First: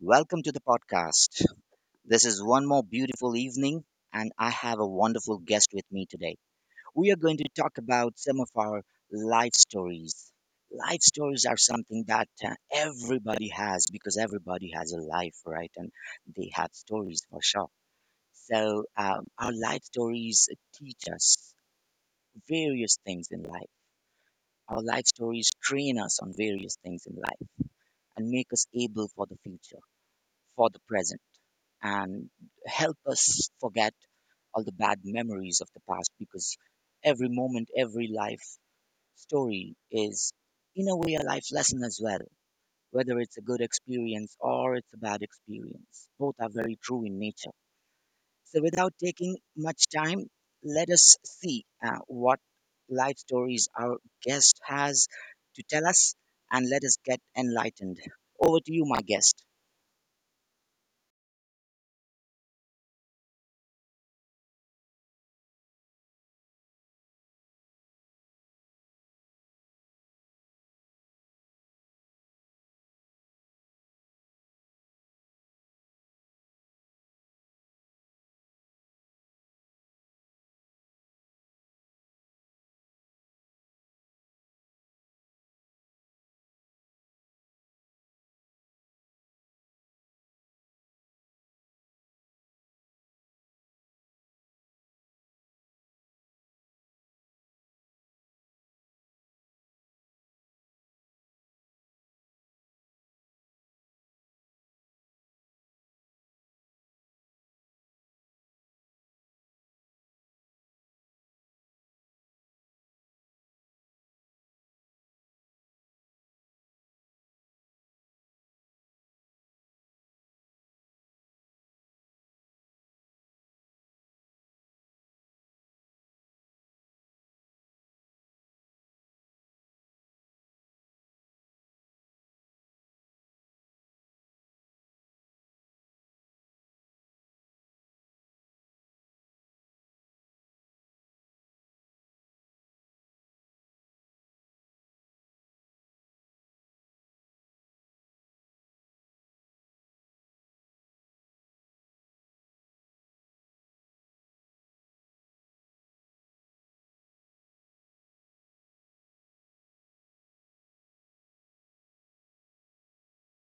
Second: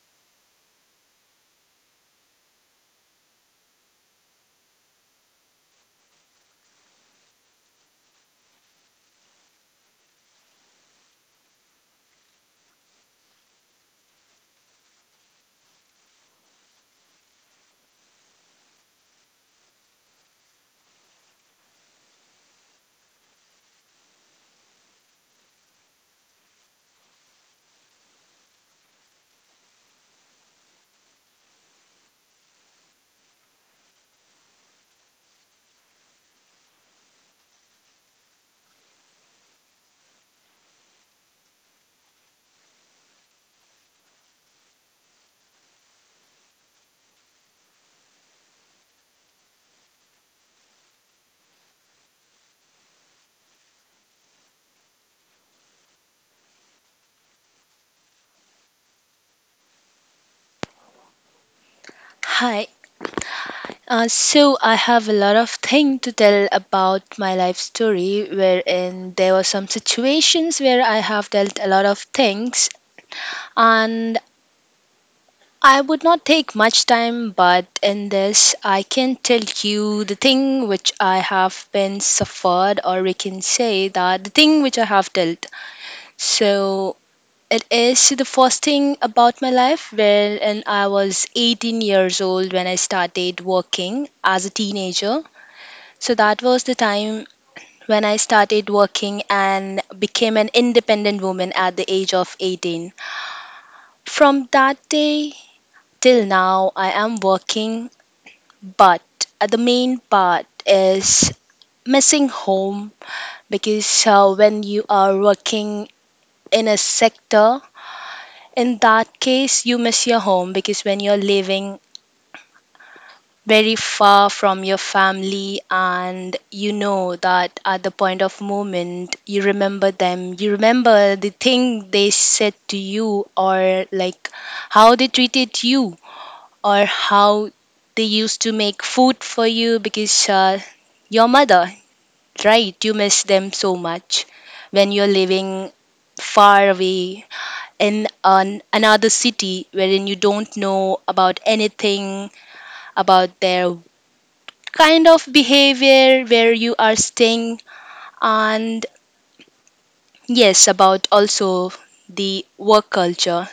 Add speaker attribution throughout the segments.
Speaker 1: Welcome to the podcast. This is one more beautiful evening, and I have a wonderful guest with me today. We are going to talk about some of our life stories. Life stories are something that everybody has because everybody has a life, right? And they have stories for sure. Our life stories teach us various things in life. Our life stories train us on various things in life and make us able for the future. For the present and help us forget all the bad memories of the past, because every moment, every life story is, in a way, a life lesson as well, whether it's a good experience or it's a bad experience. Both are very true in nature. So, without taking much time, let us see what life stories our guest has to tell us and let us get enlightened. Over to you, my guest.
Speaker 2: Hi. So I have a lot of thing to tell about my life story, wherein there were some situations where I have dealt a lot of things, and I would not take much time. But in this, I can tell you the thing which I have been suffered, or we can say that the thing which I have dealt. So it is the first thing about my life wherein I was 18 years old when I started working as a teenager. So that was the time when I started working and became an independent woman at the age of 18. From that day till now, I am working, but the main part is missing home because when you are working in a sector, in that case, you miss your home because when you're living very far from your family, and you know that at the point of moment you remember them, you remember the thing they said to you, or like how they treated you, or how they used to make food for you because your mother, right? You miss them so much when you're living far away in another city wherein you don't know about anything about their kind of behavior where you are staying, and yes, about also the work culture,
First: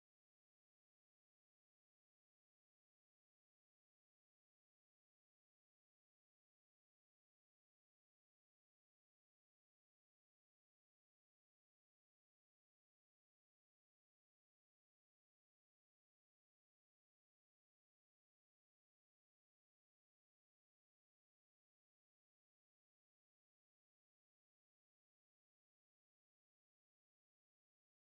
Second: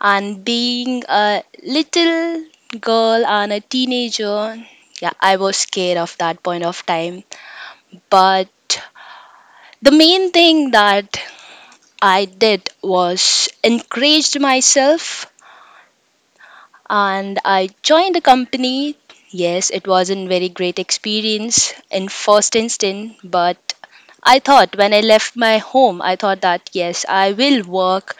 Speaker 2: and being a little girl and a teenager, yeah, I was scared of that point of time. But the main thing that I did was encouraged myself, and I joined the company. Yes, it wasn't very great experience in first instant, but I thought when I left my home, I thought that yes, I will work.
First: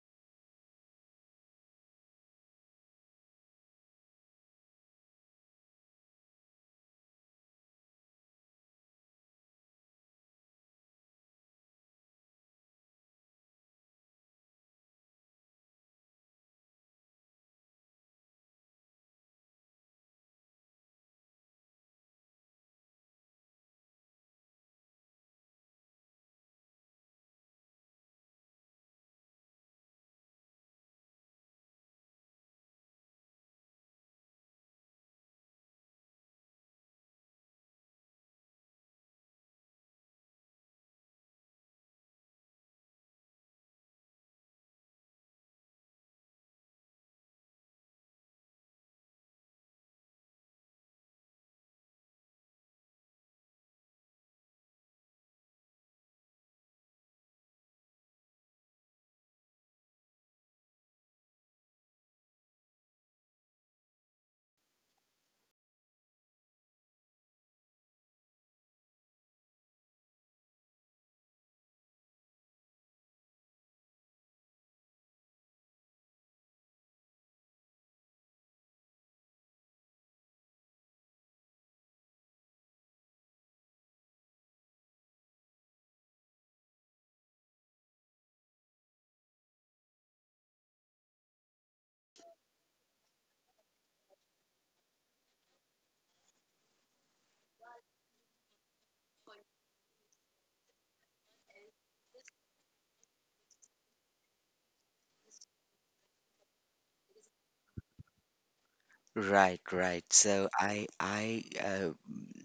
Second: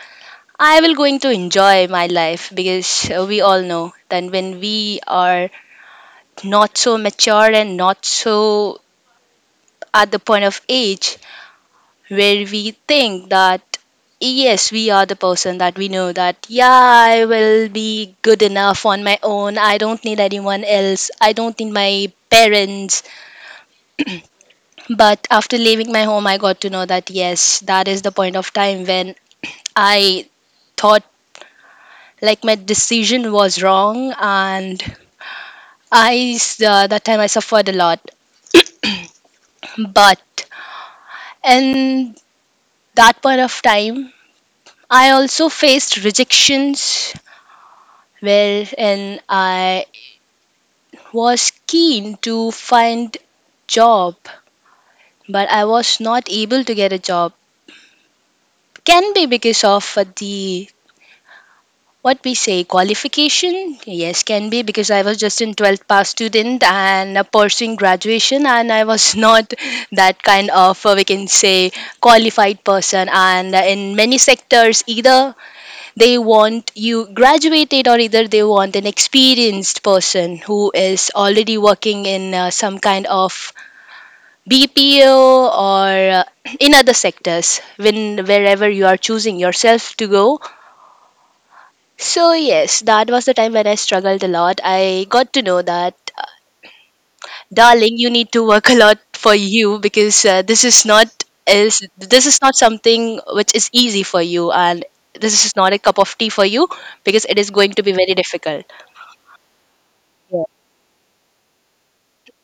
Speaker 2: I will going to enjoy my life because we all know that when we are not so mature and not so at the point of age, where we think that, yes, we are the person that we know that, yeah, I will be good enough on my own. I don't need anyone else. I don't need my parents. But after leaving my home, I got to know that, yes, that is the point of time when I thought like my decision was wrong, and that time I suffered a lot. But in that point of time, I also faced rejections. Well, and I was keen to find job, but I was not able to get a job. Can be because of the, what we say, qualification. Yes, can be because I was just in 12th pass student and pursuing graduation, and I was not that kind of we can say qualified person. And in many sectors, either they want you graduated, or either they want an experienced person who is already working in some kind of BPO or in other sectors when wherever you are choosing yourself to go. So yes, that was the time when I struggled a lot. I got to know that, darling, you need to work a lot for you because this is not, is this is not something which is easy for you, and this is not a cup of tea for you because it is going to be very difficult.
Speaker 1: Right, right.
Speaker 2: Yeah.
Speaker 1: So I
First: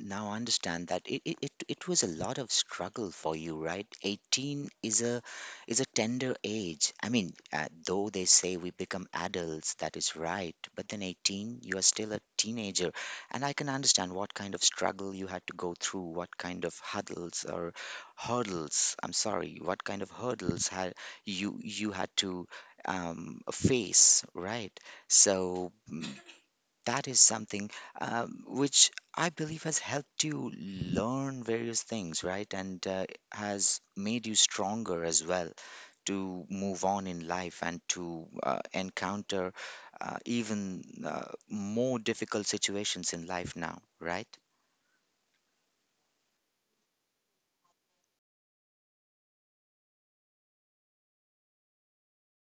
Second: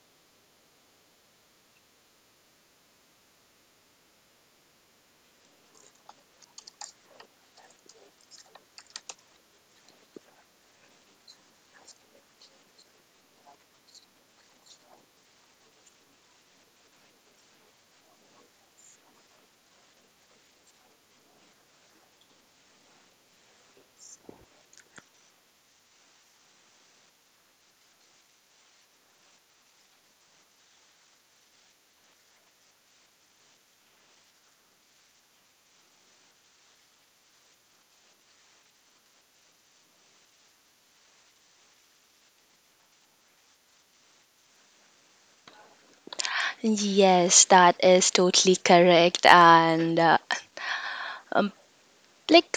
Speaker 1: now understand that it was a lot of struggle for you, right? 18 is a tender age. I mean, though they say we become adults, that is right, but then 18, you are still a teenager, and I can understand what kind of struggle you had to go through, what kind of huddles or hurdles, I'm sorry, what kind of hurdles had you had to face, right? So. mm, that is something which I believe has helped you learn various things, right? And has made you stronger as well to move on in life and to encounter even more difficult situations in life now, right?
Speaker 2: Yes, that is totally correct. And um, like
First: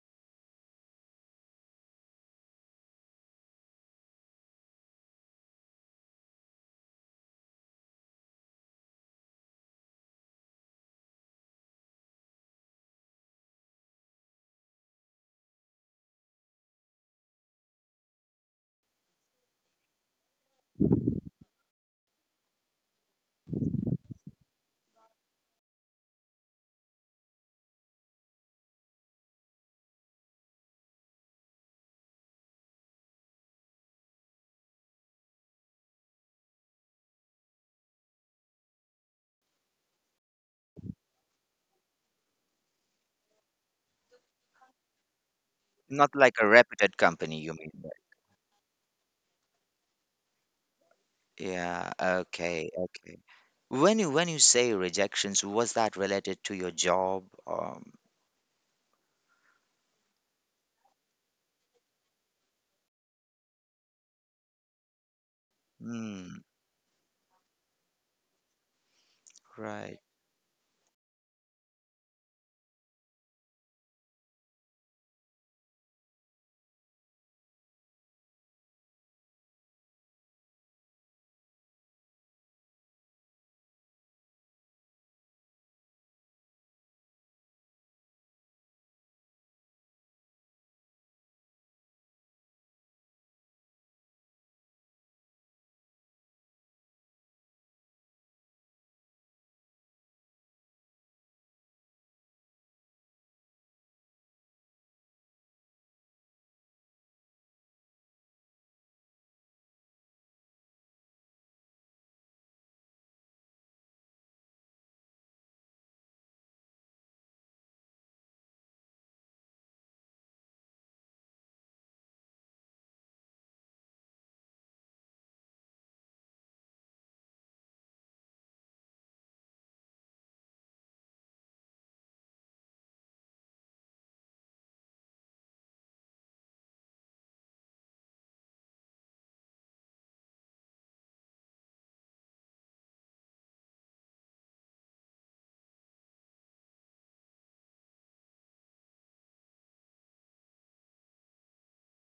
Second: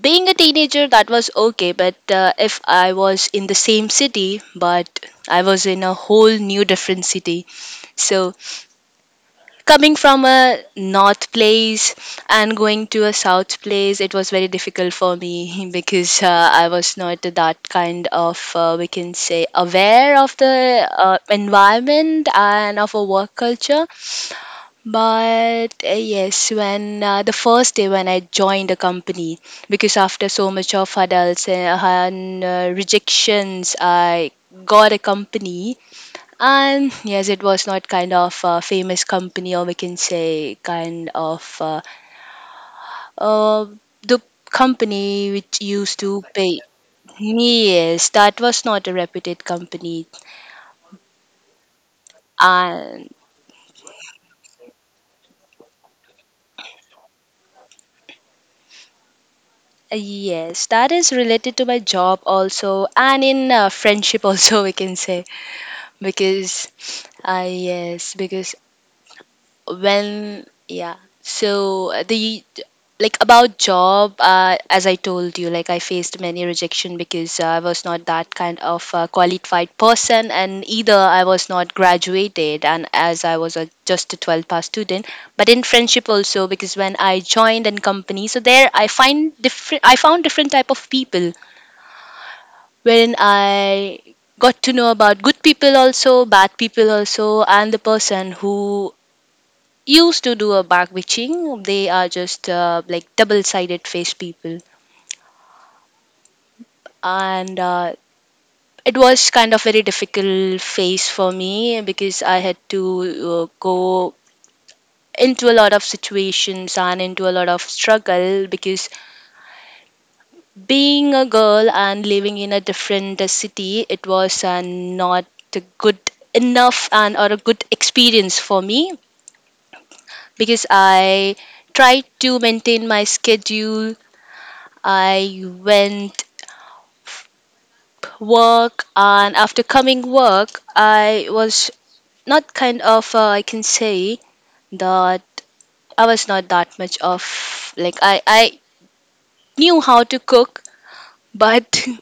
Speaker 2: being a teenager, that was okay. But if I was in the same city, but I was in a whole new different city. So coming from a north place and going to a south place, it was very difficult for me because I was not that kind of, we can say, aware of the environment and of a work culture. But yes, when the first day when I joined the company, because after so much of hurdles and rejections, I got a company. And yes, it was not kind of a famous company, or we can say kind of uh, the company which used
Speaker 1: Not
Speaker 2: to
Speaker 1: like a
Speaker 2: pay.
Speaker 1: reputed company, you mean?
Speaker 2: Yes, that was not a reputed company.
Speaker 1: Right? Yeah, okay,
Speaker 2: And
Speaker 1: okay. When you say rejections, was that related to your job?
Speaker 2: yes, that is related to my job also, and in friendship also, we can say,
Speaker 1: Mm,
Speaker 2: because yes, because
Speaker 1: right,
Speaker 2: when yeah, so the, like about job, as I told you, like I faced many rejection because I was not that kind of qualified person, and either I was not graduated, and as I was a, just a 12 pass student, but in friendship also, because when I joined in company, so there I found different type of people wherein I got to know about good people also, bad people also, and the person who used to do a back bitching. They are just like double sided face people. And it was kind of very difficult phase for me because I had to go into a lot of situations and into a lot of struggle because being a girl and living in a different city, it was not good enough and or a good experience for me because I tried to maintain my schedule. I went work, and after coming work, I was not kind of I can say that I was not that much of, like, I knew how to cook, but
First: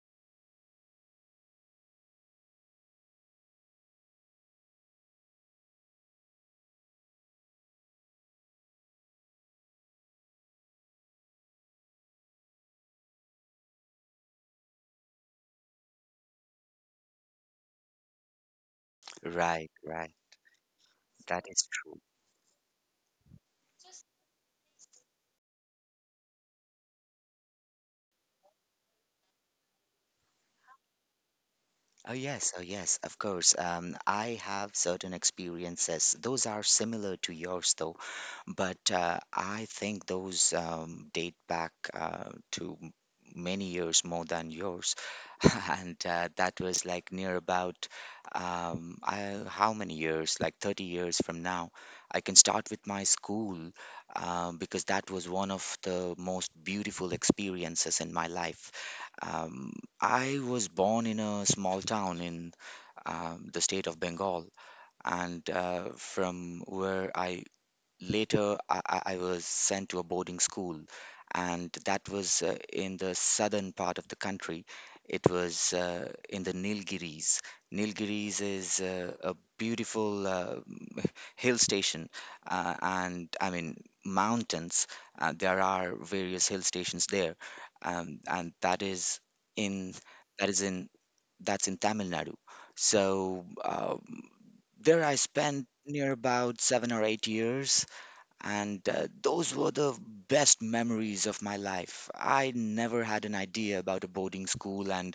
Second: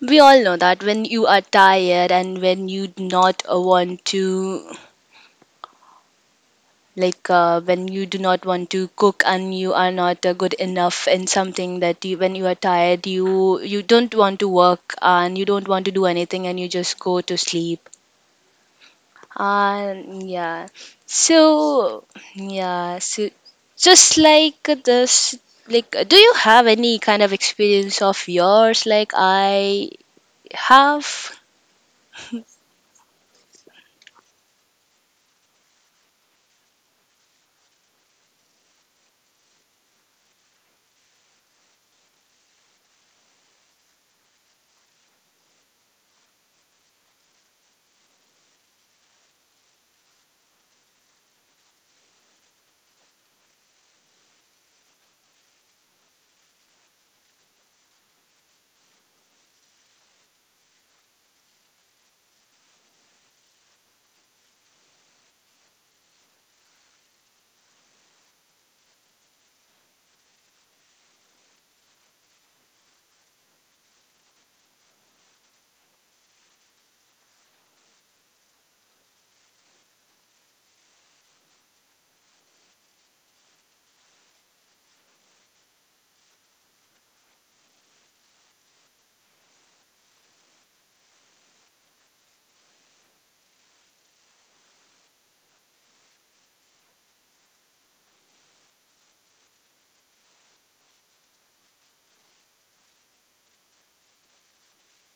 Speaker 2: we all know that when you are tired and when you do not want to, like, when you do not want to cook and you are not good enough in something that you, when you are tired, you don't want to work, and you don't want to do anything, and you just go to sleep.
Speaker 1: right.
Speaker 2: And yeah,
Speaker 1: That is true.
Speaker 2: so yeah, so just like this, like, do you have any kind of experience of yours like I have?
Speaker 1: Oh, yes, oh, yes, of course. I have certain experiences. Those are similar to yours, though, but I think those date back to many years more than yours. And that was like near about how many years? Like 30 years from now. I can start with my school because that was one of the most beautiful experiences in my life. Um, I was born in a small town in the state of Bengal, and from where I later I was sent to a boarding school, and that was in the southern part of the country. It was in the Nilgiris. Nilgiris is a beautiful hill station, and I mean mountains. There are various hill stations there, and in that is in that's in Tamil Nadu. So um, there I spent near about 7 or 8 years, and those were the best memories of my life. I never had an idea about a boarding school, and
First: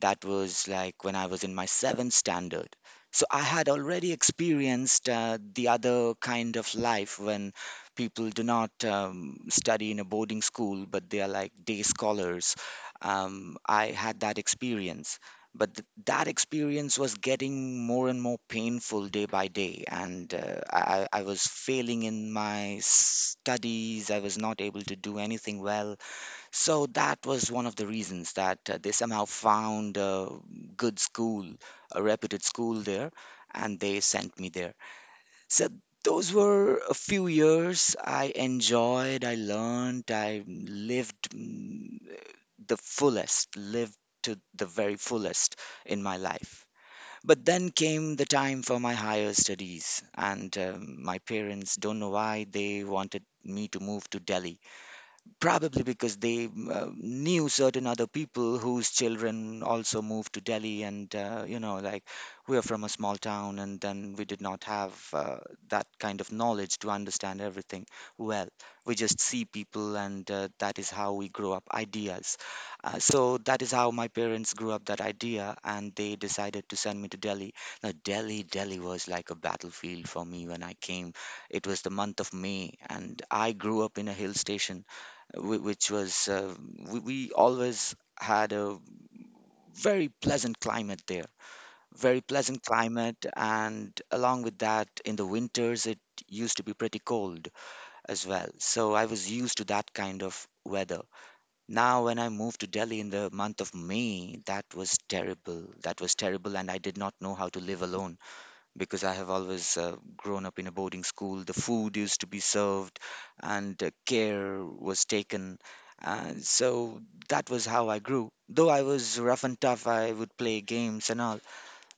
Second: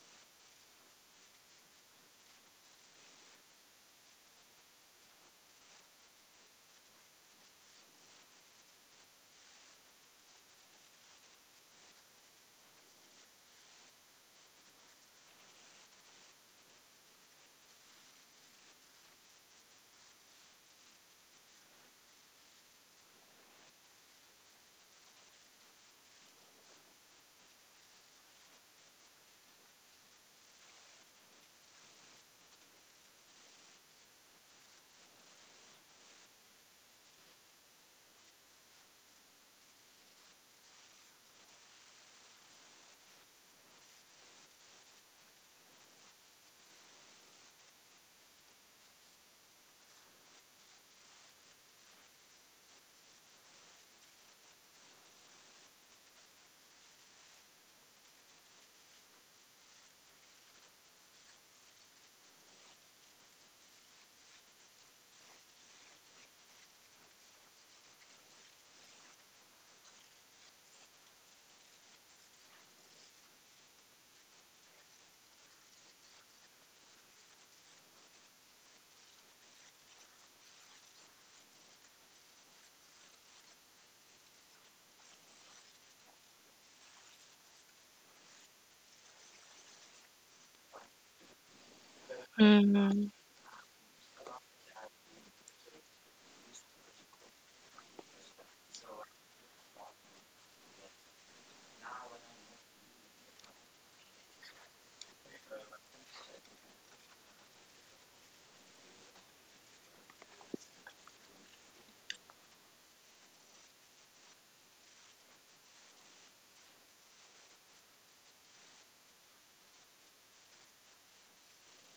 Speaker 1: that was like when I was in my seventh standard. So I had already experienced the other kind of life when people do not study in a boarding school, but they are like day scholars. I had that experience, but that experience was getting more and more painful day by day, and I was failing in my studies. I was not able to do anything well, so that was one of the reasons that they somehow found a good school, a reputed school there, and they sent me there. So those were a few years. I enjoyed, I learned, I lived the fullest, lived to the very fullest in my life. But then came the time for my higher studies, and my parents, don't know why, they wanted me to move to Delhi. Probably because they knew certain other people whose children also moved to Delhi, and you know, like, we are from a small town, and then we did not have that kind of knowledge to understand everything well. We just see people, and that is how we grow up ideas. So that is how my parents grew up that idea, and they decided to send me to Delhi. Now, Delhi was like a battlefield for me when I came. It was the month of May, and I grew up in a hill station, which was we always had a very pleasant climate there, very pleasant climate, and along with that, in the winters, it used to be pretty cold as well. So I was used to that kind of weather. Now, when I moved to Delhi in the month of May, that was terrible. And I did not know how to live alone, because I have always grown up in a boarding school. The food used to be served and care was taken. And so that was how I grew. Though I was rough and tough, I would play games and all.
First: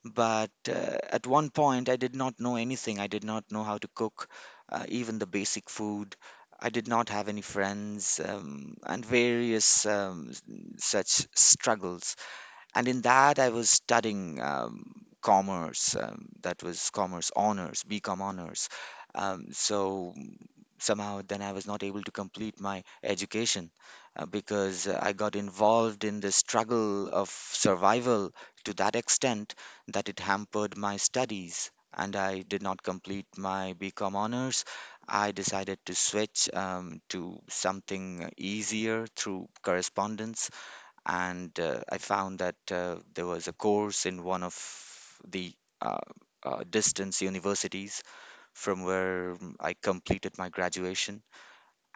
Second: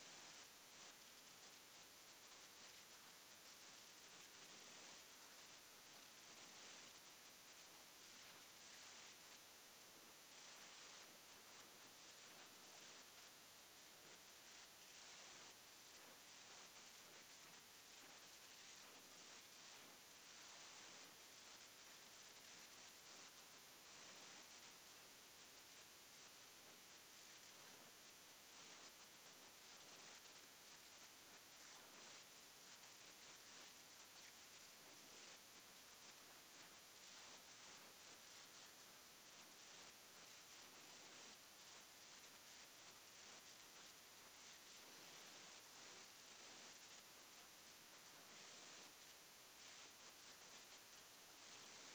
Speaker 1: But at one point, I did not know anything. I did not know how to cook, even the basic food. I did not have any friends, and various such struggles. And in that I was studying commerce. That was commerce honors, BCom honors. um, so mm, Somehow then I was not able to complete my education, because I got involved in the struggle of survival to that extent that it hampered my studies, and I did not complete my BCom honors. I decided to switch to something easier through correspondence. And I found that there was a course in one of the uh, distance universities, from where I completed my graduation.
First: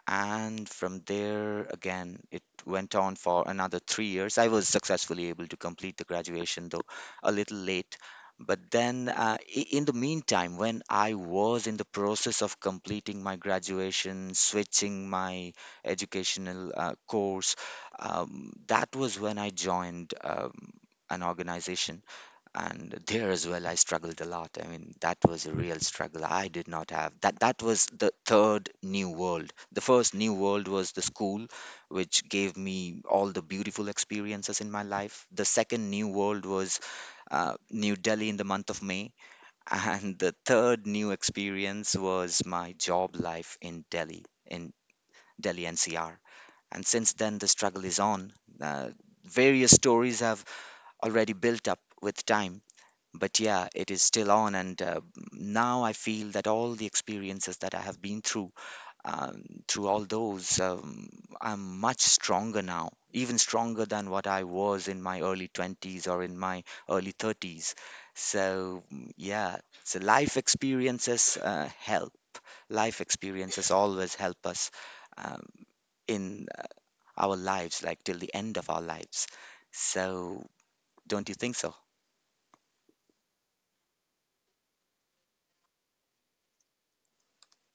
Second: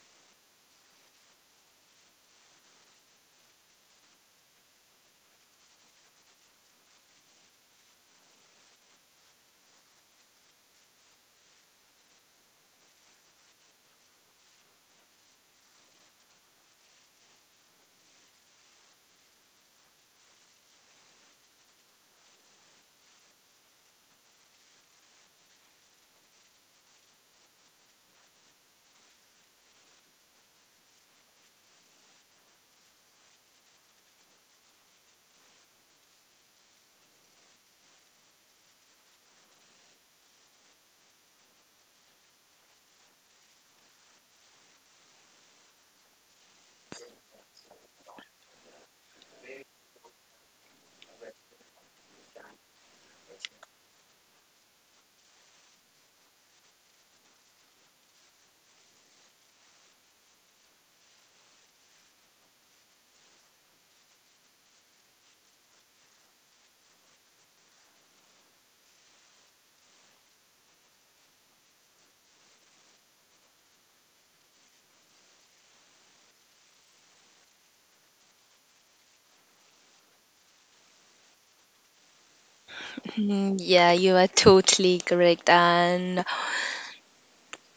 Speaker 1: And from there, again, it went on for another 3 years. I was successfully able to complete the graduation, though a little late. But then, in the meantime, when I was in the process of completing my graduation, switching my educational course, that was when I joined an organization. And there as well I struggled a lot. I mean, that was a real struggle. I did not have that That was the third new world. The first new world was the school, which gave me all the beautiful experiences in my life. The second new world was New Delhi in the month of May, and the third new experience was my job life in Delhi, in Delhi NCR. And since then, the struggle is on. uh, Various stories have already built up with time, but yeah, it is still on. And now I feel that all the experiences that I have been through, um, through all those, um, I'm much stronger now, even stronger than what I was in my early 20s or in my early 30s. Yeah, so life experiences help. Life experiences always help us um, in our lives, like till the end of our lives. So, don't you think so?
Speaker 2: Mm, yeah, you are totally correct. And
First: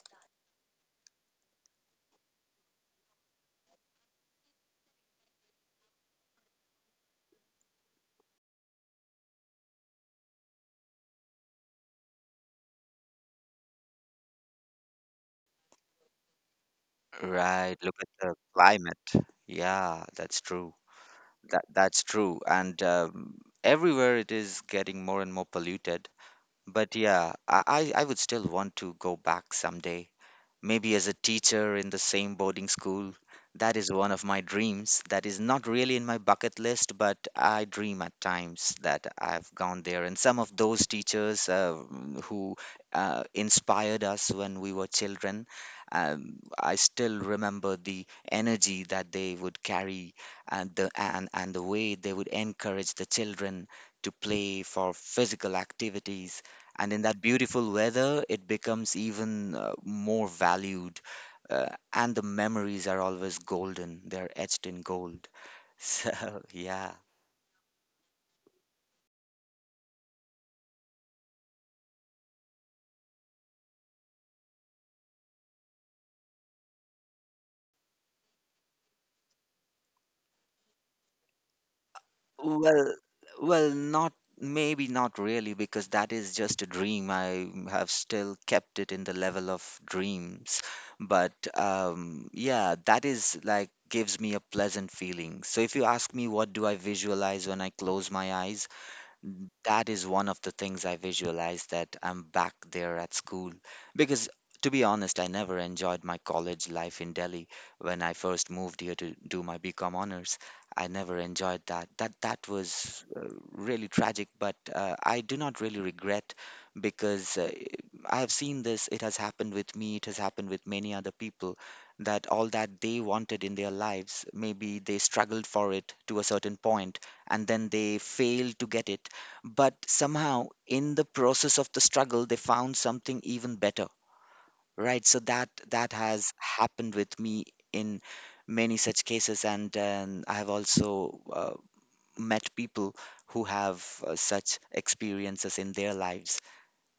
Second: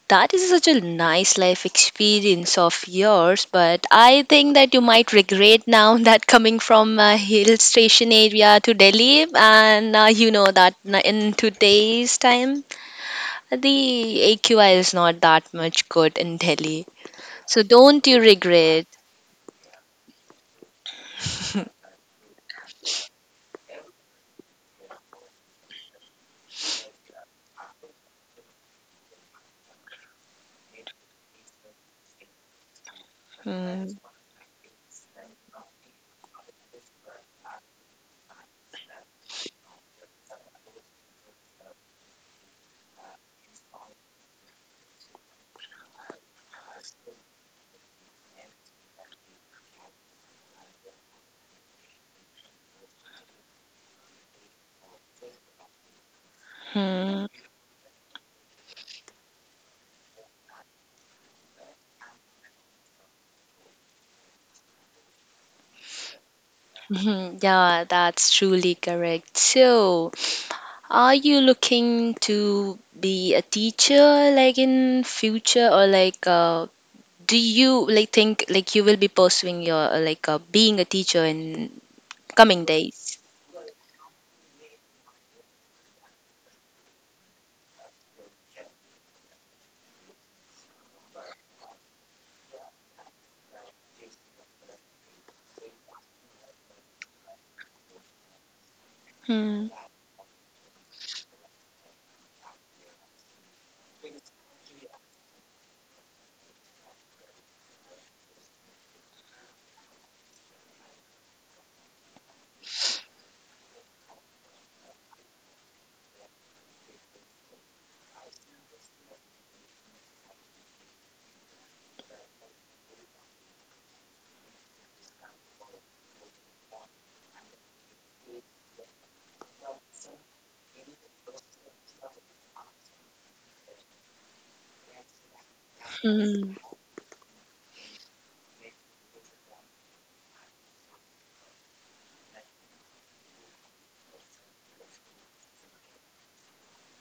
Speaker 2: that is such a nice life experience of yours. But I think that you might regret now that coming from a hill station area to Delhi. And you know that in today's time, the AQI is not that much good in Delhi. So
Speaker 1: Right, look
Speaker 2: don't
Speaker 1: at
Speaker 2: you
Speaker 1: the
Speaker 2: regret.
Speaker 1: climate. Yeah, that's true. That's true. And everywhere it is getting more and more polluted. But yeah, I would still want to go back someday, maybe as a teacher in the same boarding school. That
Speaker 2: Mm-hmm.
Speaker 1: is one of my dreams. That is not really in my bucket list, but I dream at times that I've gone there. And some of those teachers who inspired us when we were children, I still remember the energy that they would carry and the way they would encourage the children to play for physical activities. And in that beautiful weather, it becomes even more valued, and the memories are always golden. They're etched in gold. So yeah,
Speaker 2: Mhm, yeah, that's truly correct. So, are you looking to be a teacher like in future, or like do you like think like you will be pursuing your like being a teacher in coming
Speaker 1: well,
Speaker 2: days?
Speaker 1: well not maybe not really, because that is just a dream. I have still kept it in the level of dreams. But yeah, that is like, gives me a pleasant feeling. So if you ask me what do I visualize when I close my eyes,
Speaker 2: Hmm.
Speaker 1: that is one of the things I visualize, that I'm back there at school. Because, to be honest, I never enjoyed my college life in Delhi when I first moved here to do my BCom honors. I never enjoyed that. That was really tragic, but I do not really regret, because I have seen this. It has happened with me. It has happened with many other people that all that they wanted in their lives, maybe they struggled for it to a certain point and then they failed to get it, but somehow in the process of the struggle they found something even better. Right, so that has
Speaker 2: Hmm.
Speaker 1: happened with me in many such cases. And I have also met people who have such experiences in their lives.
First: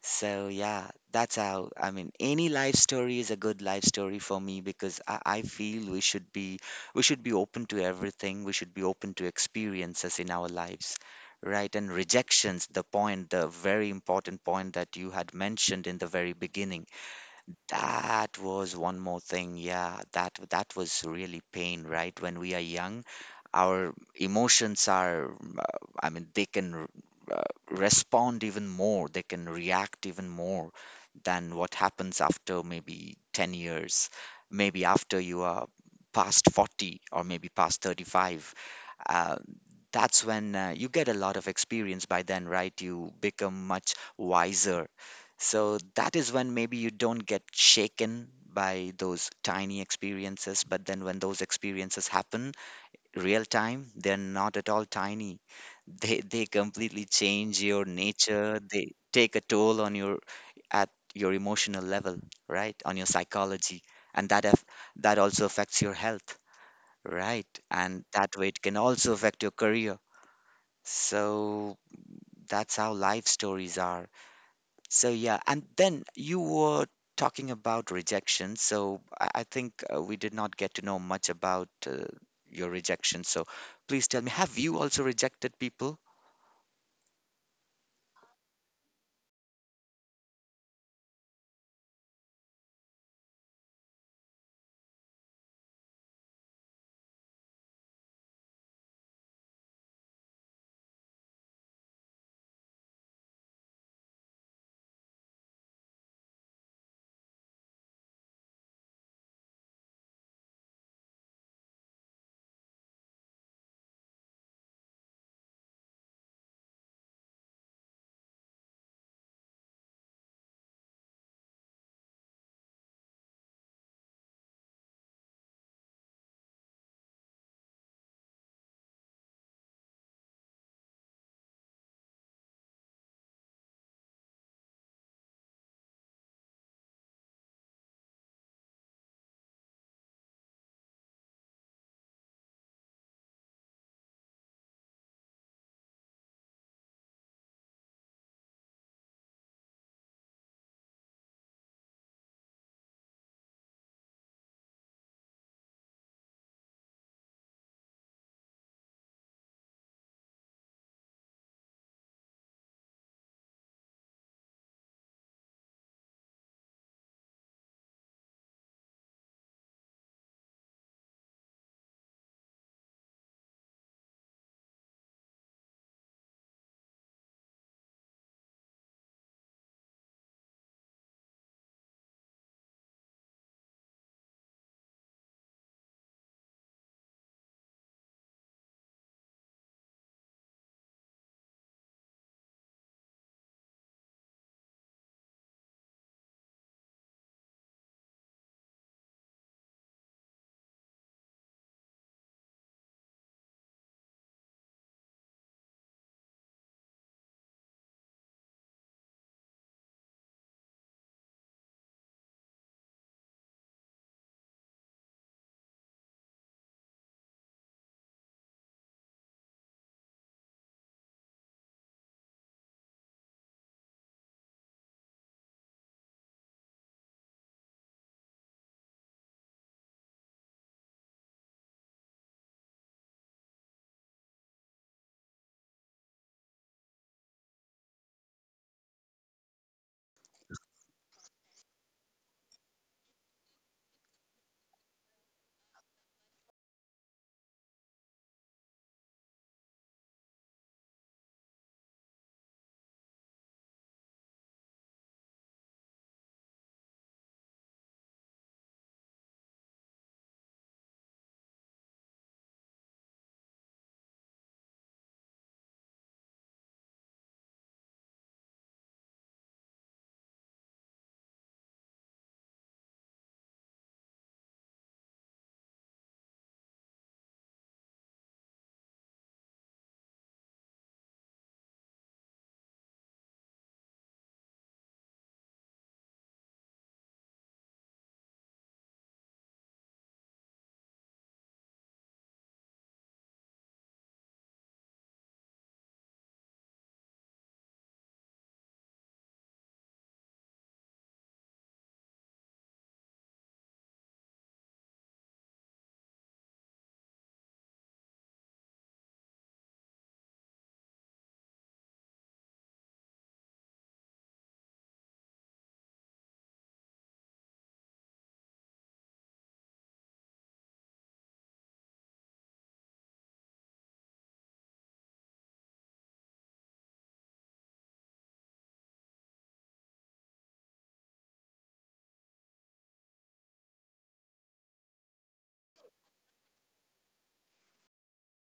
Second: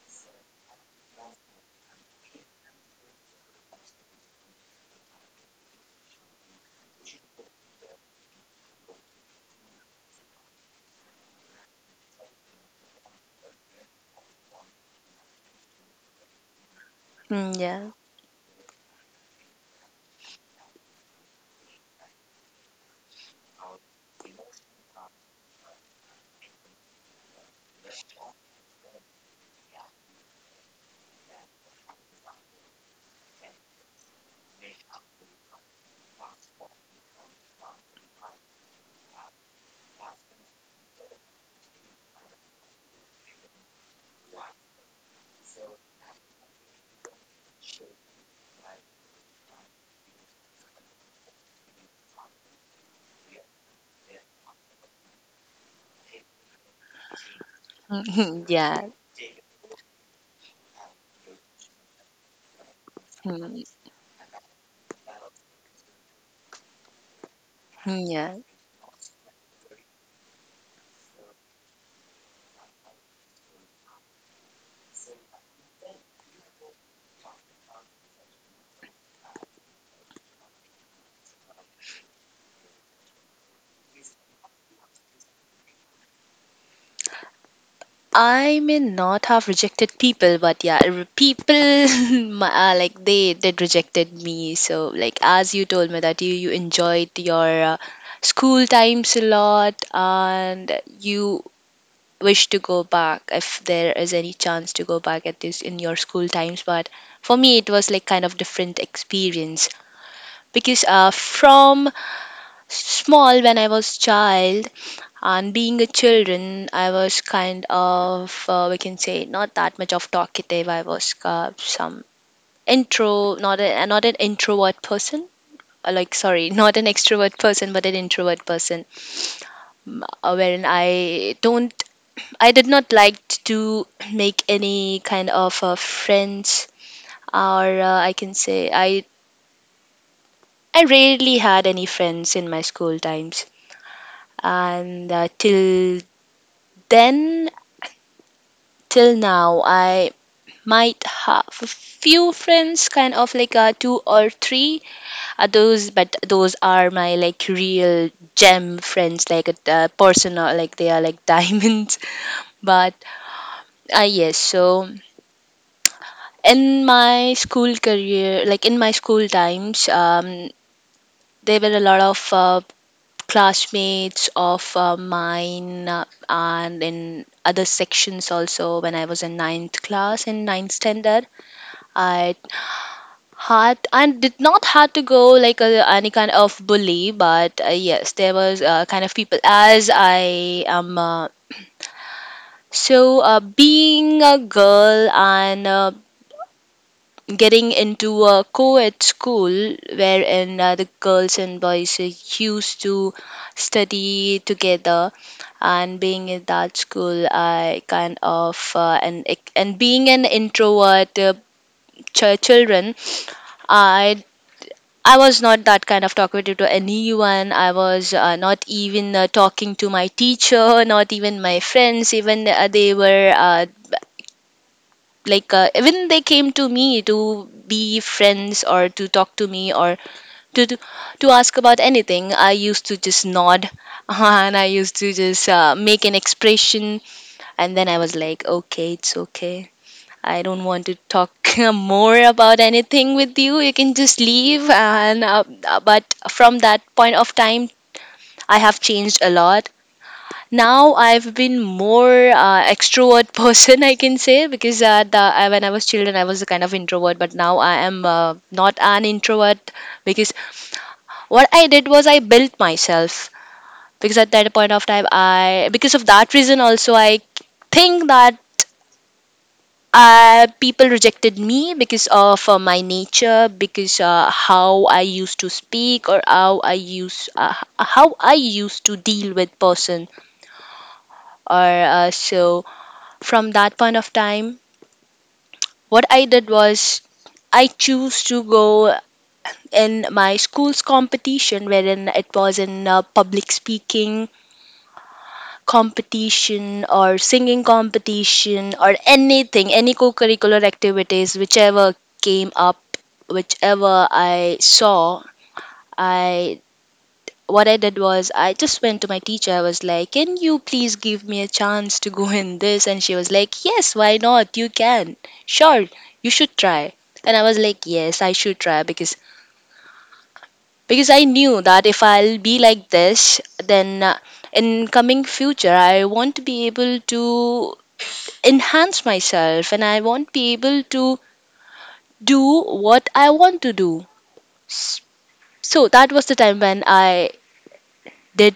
Speaker 1: So yeah, that's how, I mean, any life story is a good life story for me, because I feel we should be, we should be open to everything. We should be open to experiences in our lives, right? And rejections, the point, the very important point that you had mentioned in the very beginning,
Speaker 2: Hmm, yeah.
Speaker 1: that was one more thing. Yeah, that was really pain, right? When we are young, our emotions are, I mean, they can uh, respond even more. They can react even more than what happens after maybe 10 years, maybe after you are past 40 or maybe past 35. uh, that's when, you get a lot of experience by then, right? You become much wiser. So that is when maybe you don't get shaken by those tiny experiences, but then when those experiences happen real time, they're not at all tiny. They completely change your
Speaker 2: Hmm,
Speaker 1: nature.
Speaker 2: yeah.
Speaker 1: They take a toll on your, at your emotional level, right? On your
Speaker 2: Hmm,
Speaker 1: psychology, and that also affects your health, right? And
Speaker 2: yeah.
Speaker 1: that way it can also affect your career. So that's how life stories are. So yeah, and then you were talking about rejection. So I think we did not get to know much about your rejection. So please tell me, have you also rejected people?
Speaker 2: I may not have rejected people, but yeah, people, my, like they did rejected me. So like as you told me that you enjoyed your school times a lot, and you wish to go back if there is any chance to go back at this in your school times. But for me, it was like kind of different experience, because uh, from small when I was child and being a children, I was kind of, we can say, not that much of talkative. I was some not an introvert person. Like, sorry, not an extrovert person, but an introvert person. Wherein I don't, I did not like to make any kind of friends, or I can say, I rarely had any friends in my school times, and till then, till now, I might have a few friends kind of like two or three others, but those are my like real gem friends, like personal, like they are like diamonds. But yes, so in my school career, like in my school times, there were a lot of classmates of mine, and in other sections also, when I was in ninth class, in ninth standard, I had and did not had to go like a, any kind of bully, but yes, there was kind of people as I am, so being a girl and getting into a co-ed school wherein the girls and boys used to study together, and being in that school I kind of and being an introvert children, I I was not that kind of talkative to anyone. I was not even talking to my teacher, not even my friends. Even they were like, even they came to me to be friends or to talk to me or to to, to ask about anything. I used to just nod and I used to just make an expression, and then I was like, okay, it's okay, I don't want to talk more about anything with you. You can just leave. And but from that point of time, I have changed a lot. Now I've been more extrovert person, I can say, because when I was children, I was a kind of introvert, but now I am not an introvert because what I did was I built myself because at that point of time, I because of that reason also I think that people rejected me because of my nature, because how I used to speak or how I used to deal with person. Or so from that point of time, what I did was I choose to go in my school's competition, wherein it was in public speaking competition or singing competition or anything, any co curricular activities, whichever came up, whichever I saw, I what I did was I just went to my teacher. I was like, can you please give me a chance to go in this? And she was like, yes, why not? You can. Sure, you should try. And I was like, yes, I should try because I knew that if I'll be like this, then in coming future I want to be able to enhance myself and I won't be able to do what I want to do. S- So that was the time when I did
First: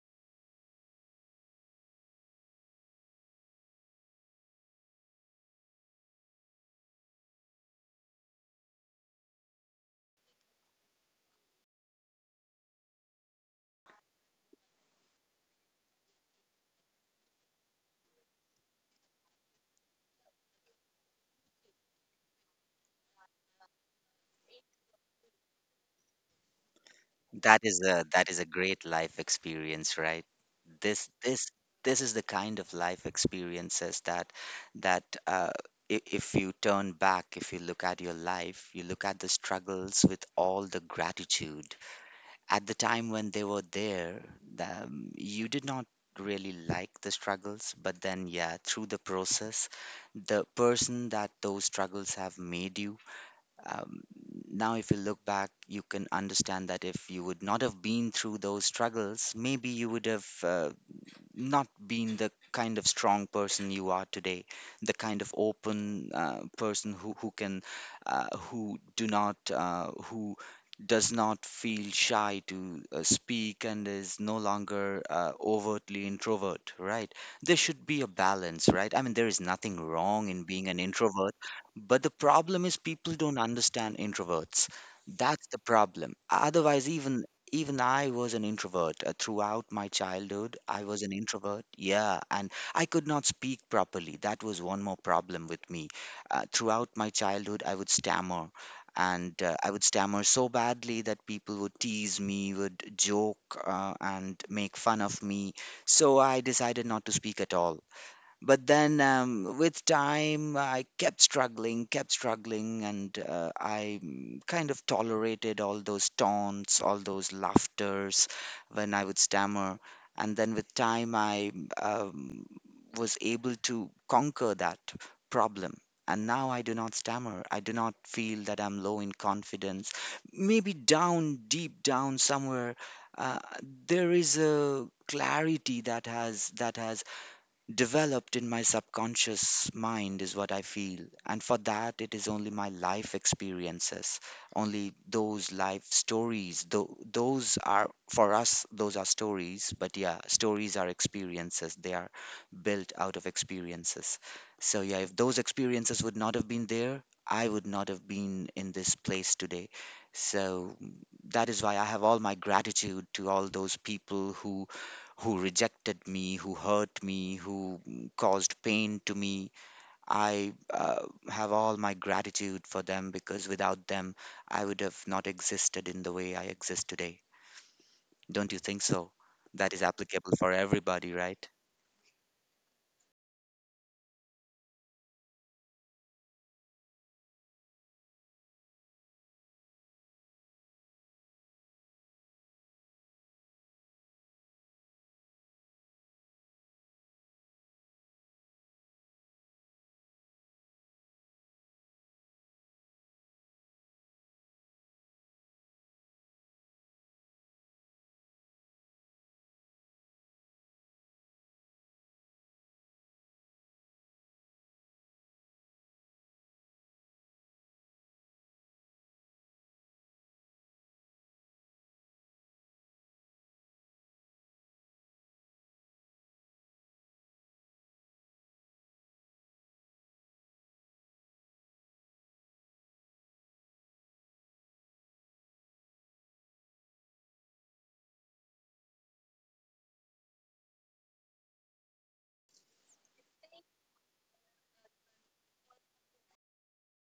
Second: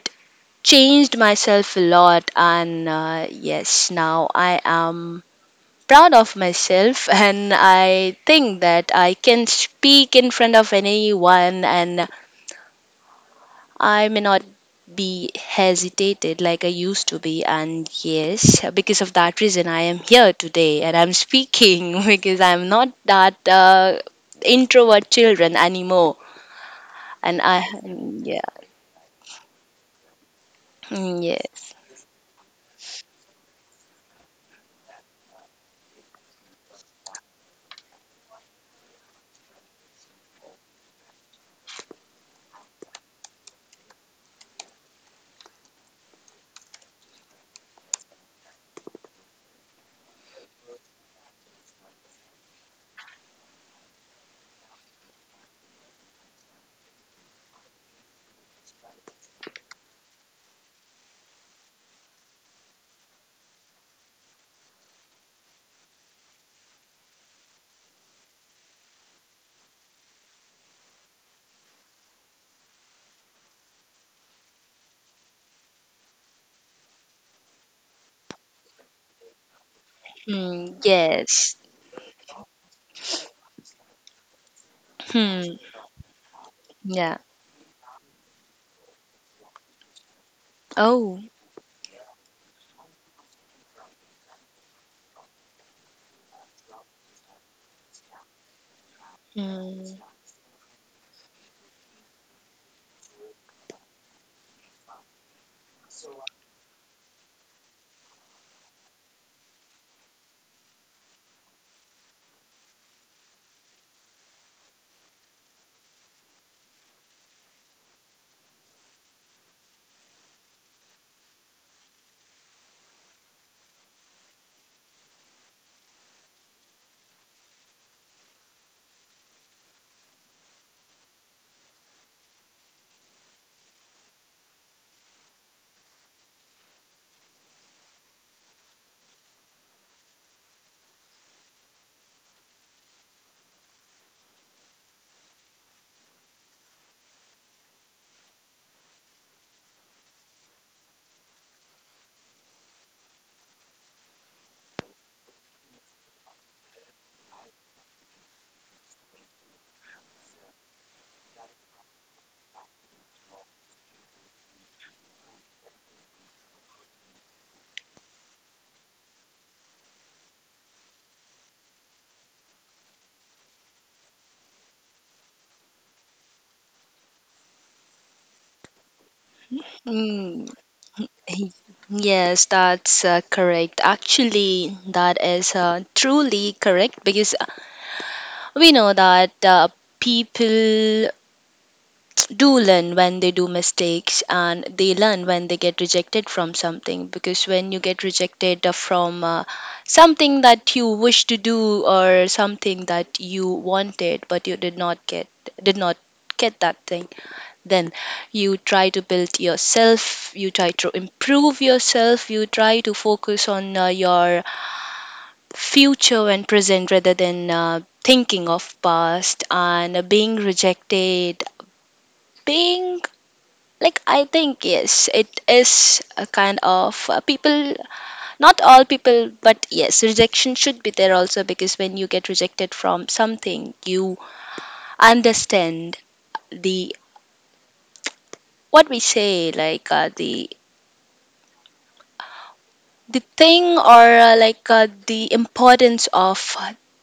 Speaker 2: changed myself a lot and yes now I am proud of myself and I think that I can speak in front of anyone and I may not be hesitated like I used to be. And yes, because of that reason, I am here today and I'm speaking because I'm not that introvert children anymore. And
Speaker 1: That is a, that is
Speaker 2: yeah.
Speaker 1: a great life experience, right? This
Speaker 2: Mm,
Speaker 1: this
Speaker 2: yes.
Speaker 1: this is the kind of life experiences that, that uh, if you turn back, if you look at your life, you look at the struggles with all the gratitude. At the time when they were there, the, you did not really like the struggles, but then, yeah, through the process, the person that those struggles have made you, um, now if you look back, you can understand that if you would not have been through those struggles, maybe you would have not being the kind of strong person you are today, the kind of open person who can who do not, who does not feel shy to speak and is no longer overtly introvert, right? There should be a balance, right? I mean, there is nothing wrong in being
Speaker 2: Mm,
Speaker 1: an introvert,
Speaker 2: yes.
Speaker 1: but the problem is people don't understand introverts. That's
Speaker 2: Hmm,
Speaker 1: the problem. Otherwise,
Speaker 2: yeah.
Speaker 1: even I was an introvert. Throughout my childhood, I was an
Speaker 2: Oh.
Speaker 1: introvert. Yeah, and I could not speak properly. That was one more problem with me. Throughout my childhood, I would stammer, and I would
Speaker 2: Mm.
Speaker 1: stammer so badly that people would tease me, would joke, and make fun of me. So I decided not to speak at all. But then with time, I kept struggling, and I kind of tolerated all those taunts, all those laughters when I would stammer. And then with time, I um, was able to conquer that problem. And now I do not stammer. I do not feel that I'm low in confidence. Maybe down, deep down somewhere, uh, there is a clarity that has developed in my subconscious mind, is what I feel. And for that, it is only my life experiences, only those life stories. Though those are for us, those are stories, but yeah, stories are experiences. They are built out of experiences. So yeah, if those experiences would not have been there, I would not have been in this place today. So that is why I have all my gratitude to all those people who rejected me, who hurt me, who, caused pain to me. I have all my gratitude for them, because without them, I would have not existed in the way I exist today. Don't you think so? That is applicable
Speaker 2: Mm,
Speaker 1: for everybody, right?
Speaker 2: yes, that's correct. Actually, that is truly correct because we know that people do learn when they do mistakes and they learn when they get rejected from something because when you get rejected from something that you wish to do or something that you wanted but you did not get, did not get that thing, then you try to build yourself, you try to improve yourself, you try to focus on your future and present rather than thinking of past and being rejected, being like I think yes it is a kind of people, not all people, but yes rejection should be there also because when you get rejected from something you understand the, what we say, the thing or the importance of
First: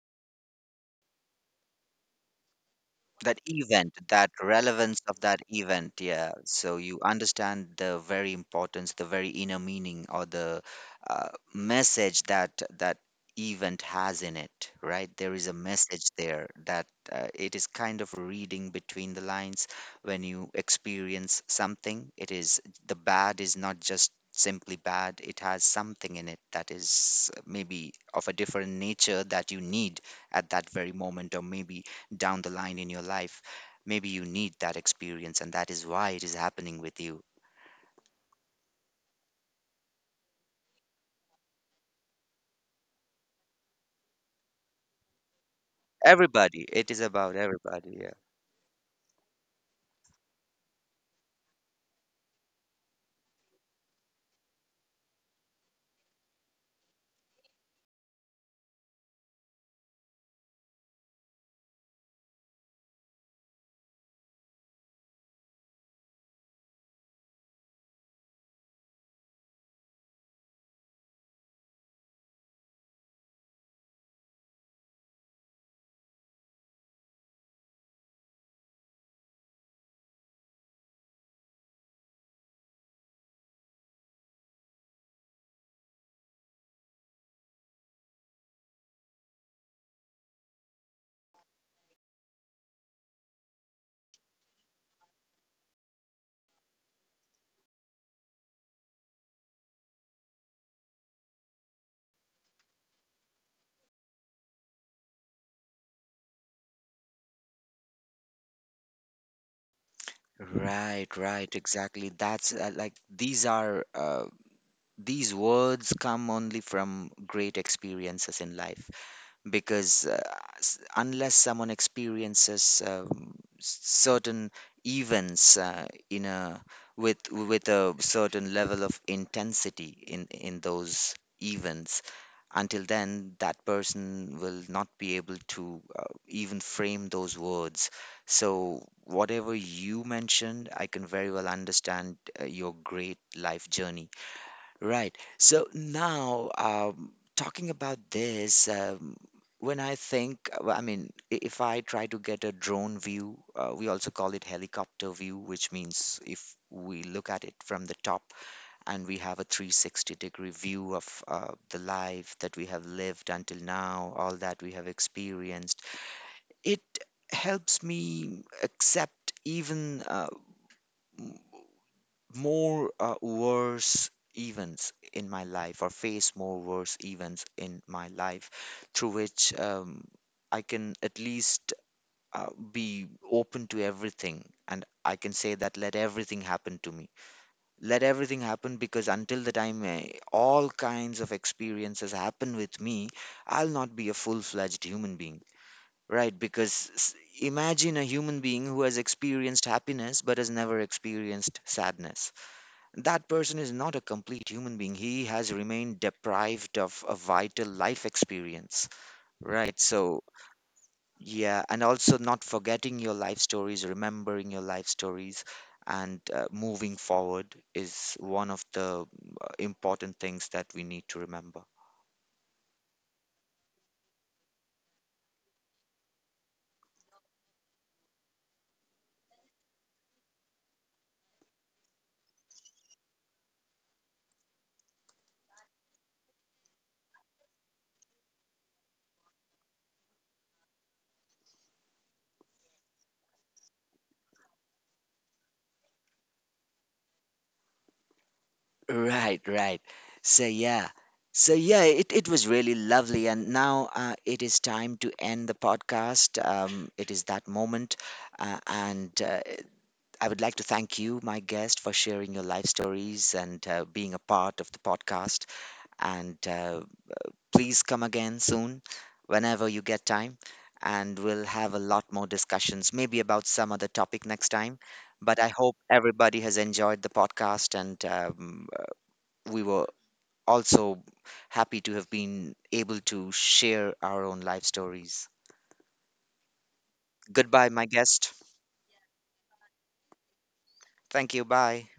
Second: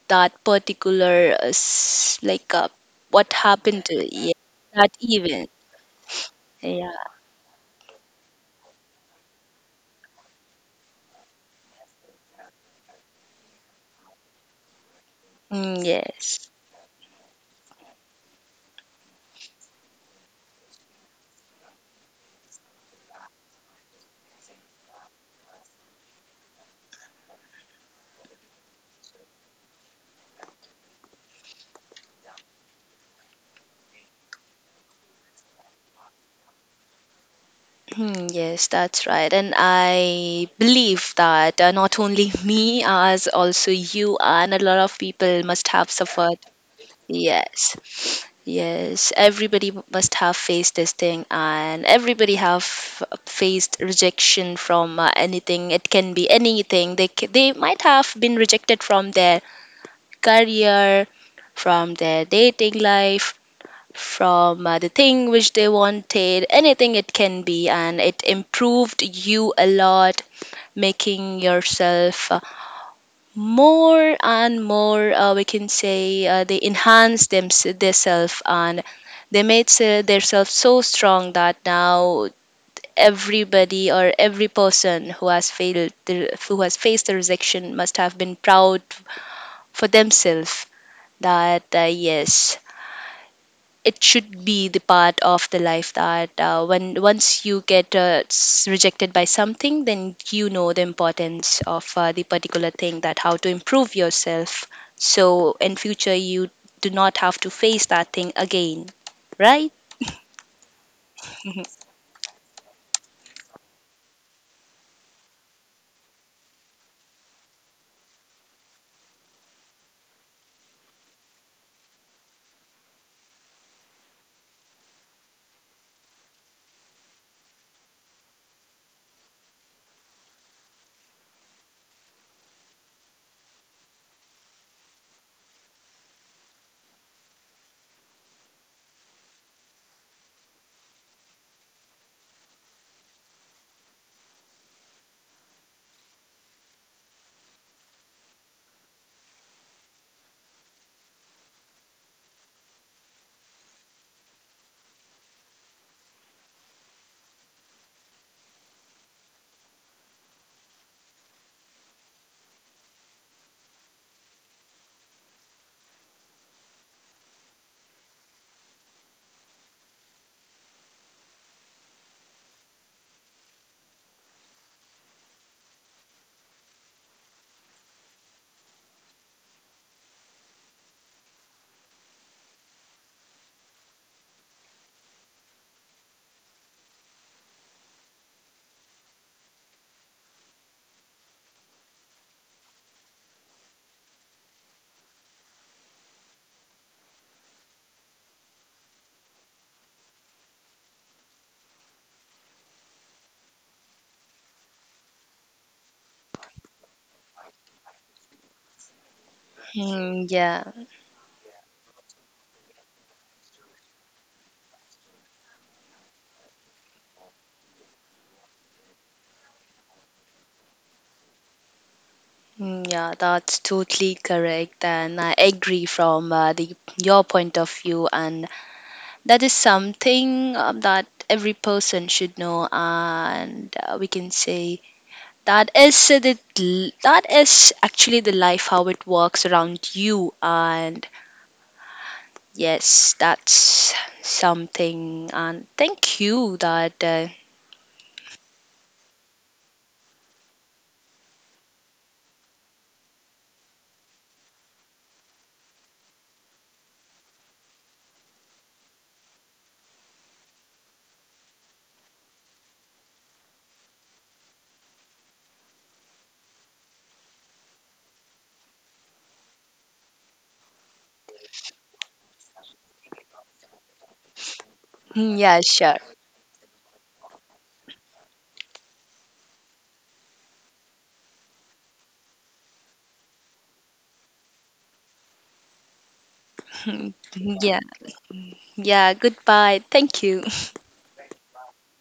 Speaker 2: that particular what
Speaker 1: That
Speaker 2: happened
Speaker 1: event,
Speaker 2: to,
Speaker 1: that
Speaker 2: yeah, that
Speaker 1: relevance of that
Speaker 2: event,
Speaker 1: event, yeah. So
Speaker 2: yeah.
Speaker 1: you understand the very importance, the very inner meaning, or the uh, message that, that event has in it, right? There is a
Speaker 2: Mm,
Speaker 1: message there,
Speaker 2: yes.
Speaker 1: that it is kind of reading between the lines when you experience something. It is, the bad is not just simply bad. It has something in it that is maybe of a different nature that you need at that very moment, or maybe down the line in your life, maybe you need that experience, and that is why it is happening with you.
Speaker 2: Hmm, yes, that's right. And I believe that not only me, as also you and a lot of people must have suffered.
Speaker 1: Everybody, it is about everybody. Yeah.
Speaker 2: Yes. Yes, everybody must have faced this thing, and everybody have faced rejection from anything. It can be anything. They they might have been rejected from their career, from their dating life, from the thing which they wanted, anything it can be, and it improved you a lot, making yourself more and more, we can say, they enhanced them, themselves, and they made themselves so strong that now everybody, or every person who has who has faced the rejection must have been proud for themselves, that yes it should be the part of the life that when once you get rejected by something then you know the importance of the particular thing, that how to improve yourself, so in future you do not have to face that thing again, right.
Speaker 1: Right, right, exactly. That's like, these are these words come only from great experiences in life, because unless someone experiences certain events in a, with a certain level of intensity in those events, until then that person will not be able to even frame those words. So whatever you mentioned, I can very well understand your great life journey, right? So now, talking about this, when I think, if I try to get a drone view, we also call it helicopter view, which means if we look at it from the top and we have a 360 degree view of the life that we have lived until now, all that we have experienced. It helps me accept even, m- more worse events in my life, or face more worse events in my life, through which I can at least uh, be open to everything, and I can say that let everything happen to me, let everything happen, because until the time all kinds of experiences happen with me, I'll not be a full-fledged human being, right? Imagine a human being who has experienced happiness but has never experienced sadness. That person is not a complete human being. He has remained deprived of a vital life experience, right? So
Speaker 2: Mm, yeah.
Speaker 1: yeah, and also not forgetting your life stories, remembering your life stories, and moving forward is one of the, important things that we need to remember.
Speaker 2: Mm, yeah, that's totally correct, and I agree from the your point of view, and that is something that every person should know, and we can say, That is the that is actually the life how it works around you. And yes, that's something, and thank you that
Speaker 1: Right, right. So yeah. So yeah, it was really lovely. And now it is time to end the podcast. It is that moment. And I would like to thank you, my guest, for sharing your life stories and being a part of the podcast. And Please come again soon whenever you get time, and we'll have a lot more discussions, maybe about some other topic next time. But I
Speaker 2: yeah,
Speaker 1: hope
Speaker 2: sure.
Speaker 1: everybody has enjoyed the podcast, and we were also happy to have been able to share our own life stories. Goodbye,
Speaker 2: Yeah.
Speaker 1: my guest.
Speaker 2: Yeah, goodbye, thank you.
Speaker 1: Thank you. Bye.